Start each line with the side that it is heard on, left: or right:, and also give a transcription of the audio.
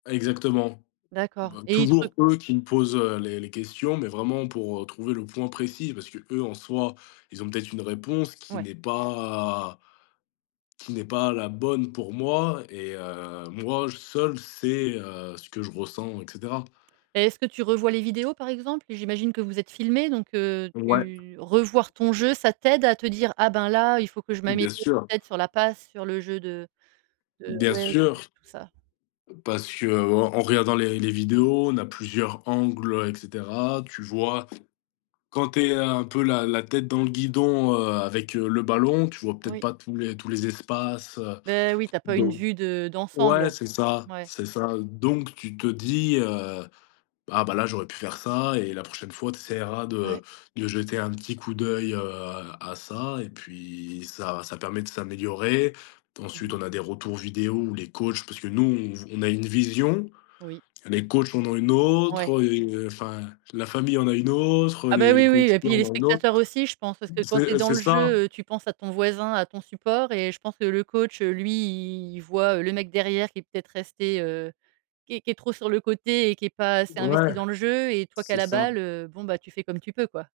left: Ah exactement.
right: D'accord
left: Bah
right: et il te re
left: toujours eux qui me posent, heu, les les questions, mais vraiment pour, heu, trouver le point précis. Parce qu'eux, en soi, ils ont peut-être une réponse qui
right: Ouais.
left: n'est pas qui n'est pas la bonne pour moi et heu, moi seul, c'est, heu, ce que je ressens et cetera.
right: Et est-ce que tu revois les vidéos, par exemple? J'imagine que vous êtes filmés, donc heu,
left: Ouais.
right: tu revoir ton jeu, ça t'aide à te dire: «Ah ben là, il faut que je
left: Bien
right: m'améliore
left: sûr.
right: peut être sur la passe, sur le jeu de de»
left: Bien
right: ouais t
left: sûr
right: tout ça.
left: parce qu'en regardant les les vidéos, on a plusieurs angles et cetera. Tu vois? Quand tu es un peu la la tête dans le guidon, heu, avec le ballon, tu vois peut-être
right: Oui.
left: pas tous les tous les espaces, heu,
right: Ben oui, tu as pas une
left: donc
right: vue de
left: ouais,
right: d'ensemble.
left: c'est ça,
right: Ouais.
left: c'est ça. Donc, tu te dis, heu: «Bah bah là, j'aurais pu faire ça et la prochaine fois, tu essaieras
right: Ouais.
left: de de jeter un petit coup d'œil, heu, à ça» et puis ça ça permet de s'améliorer.
right: Mmh
left: Ensuite
right: mh.
left: on a des retours vidéos où les coachs, parce que nous on v on a une vision.
right: Oui.
left: Les coachs en ont une
right: Ouais.
left: autre et heu enfin la famille en a une autre,
right: Ah bah
left: les les
right: oui,
left: co
right: oui et
left: étudiants
right: puis,
left: en
right: les
left: ont une autre.
right: spectateurs aussi, je pense. Parce que quand tu es
left: C'est
right: dans
left: c'est
right: le
left: ça.
right: jeu, heu, tu penses à ton voisin, à ton support et je pense que le coach, lui, il voit le mec derrière qui est peut-être resté heu, qui est qui est trop sur le côté et qui est pas assez investi
left: Ouais.
right: dans le jeu et toi qui a
left: C'est
right: la
left: ça.
right: balle, heu, bon, tu fais comme tu peux, quoi.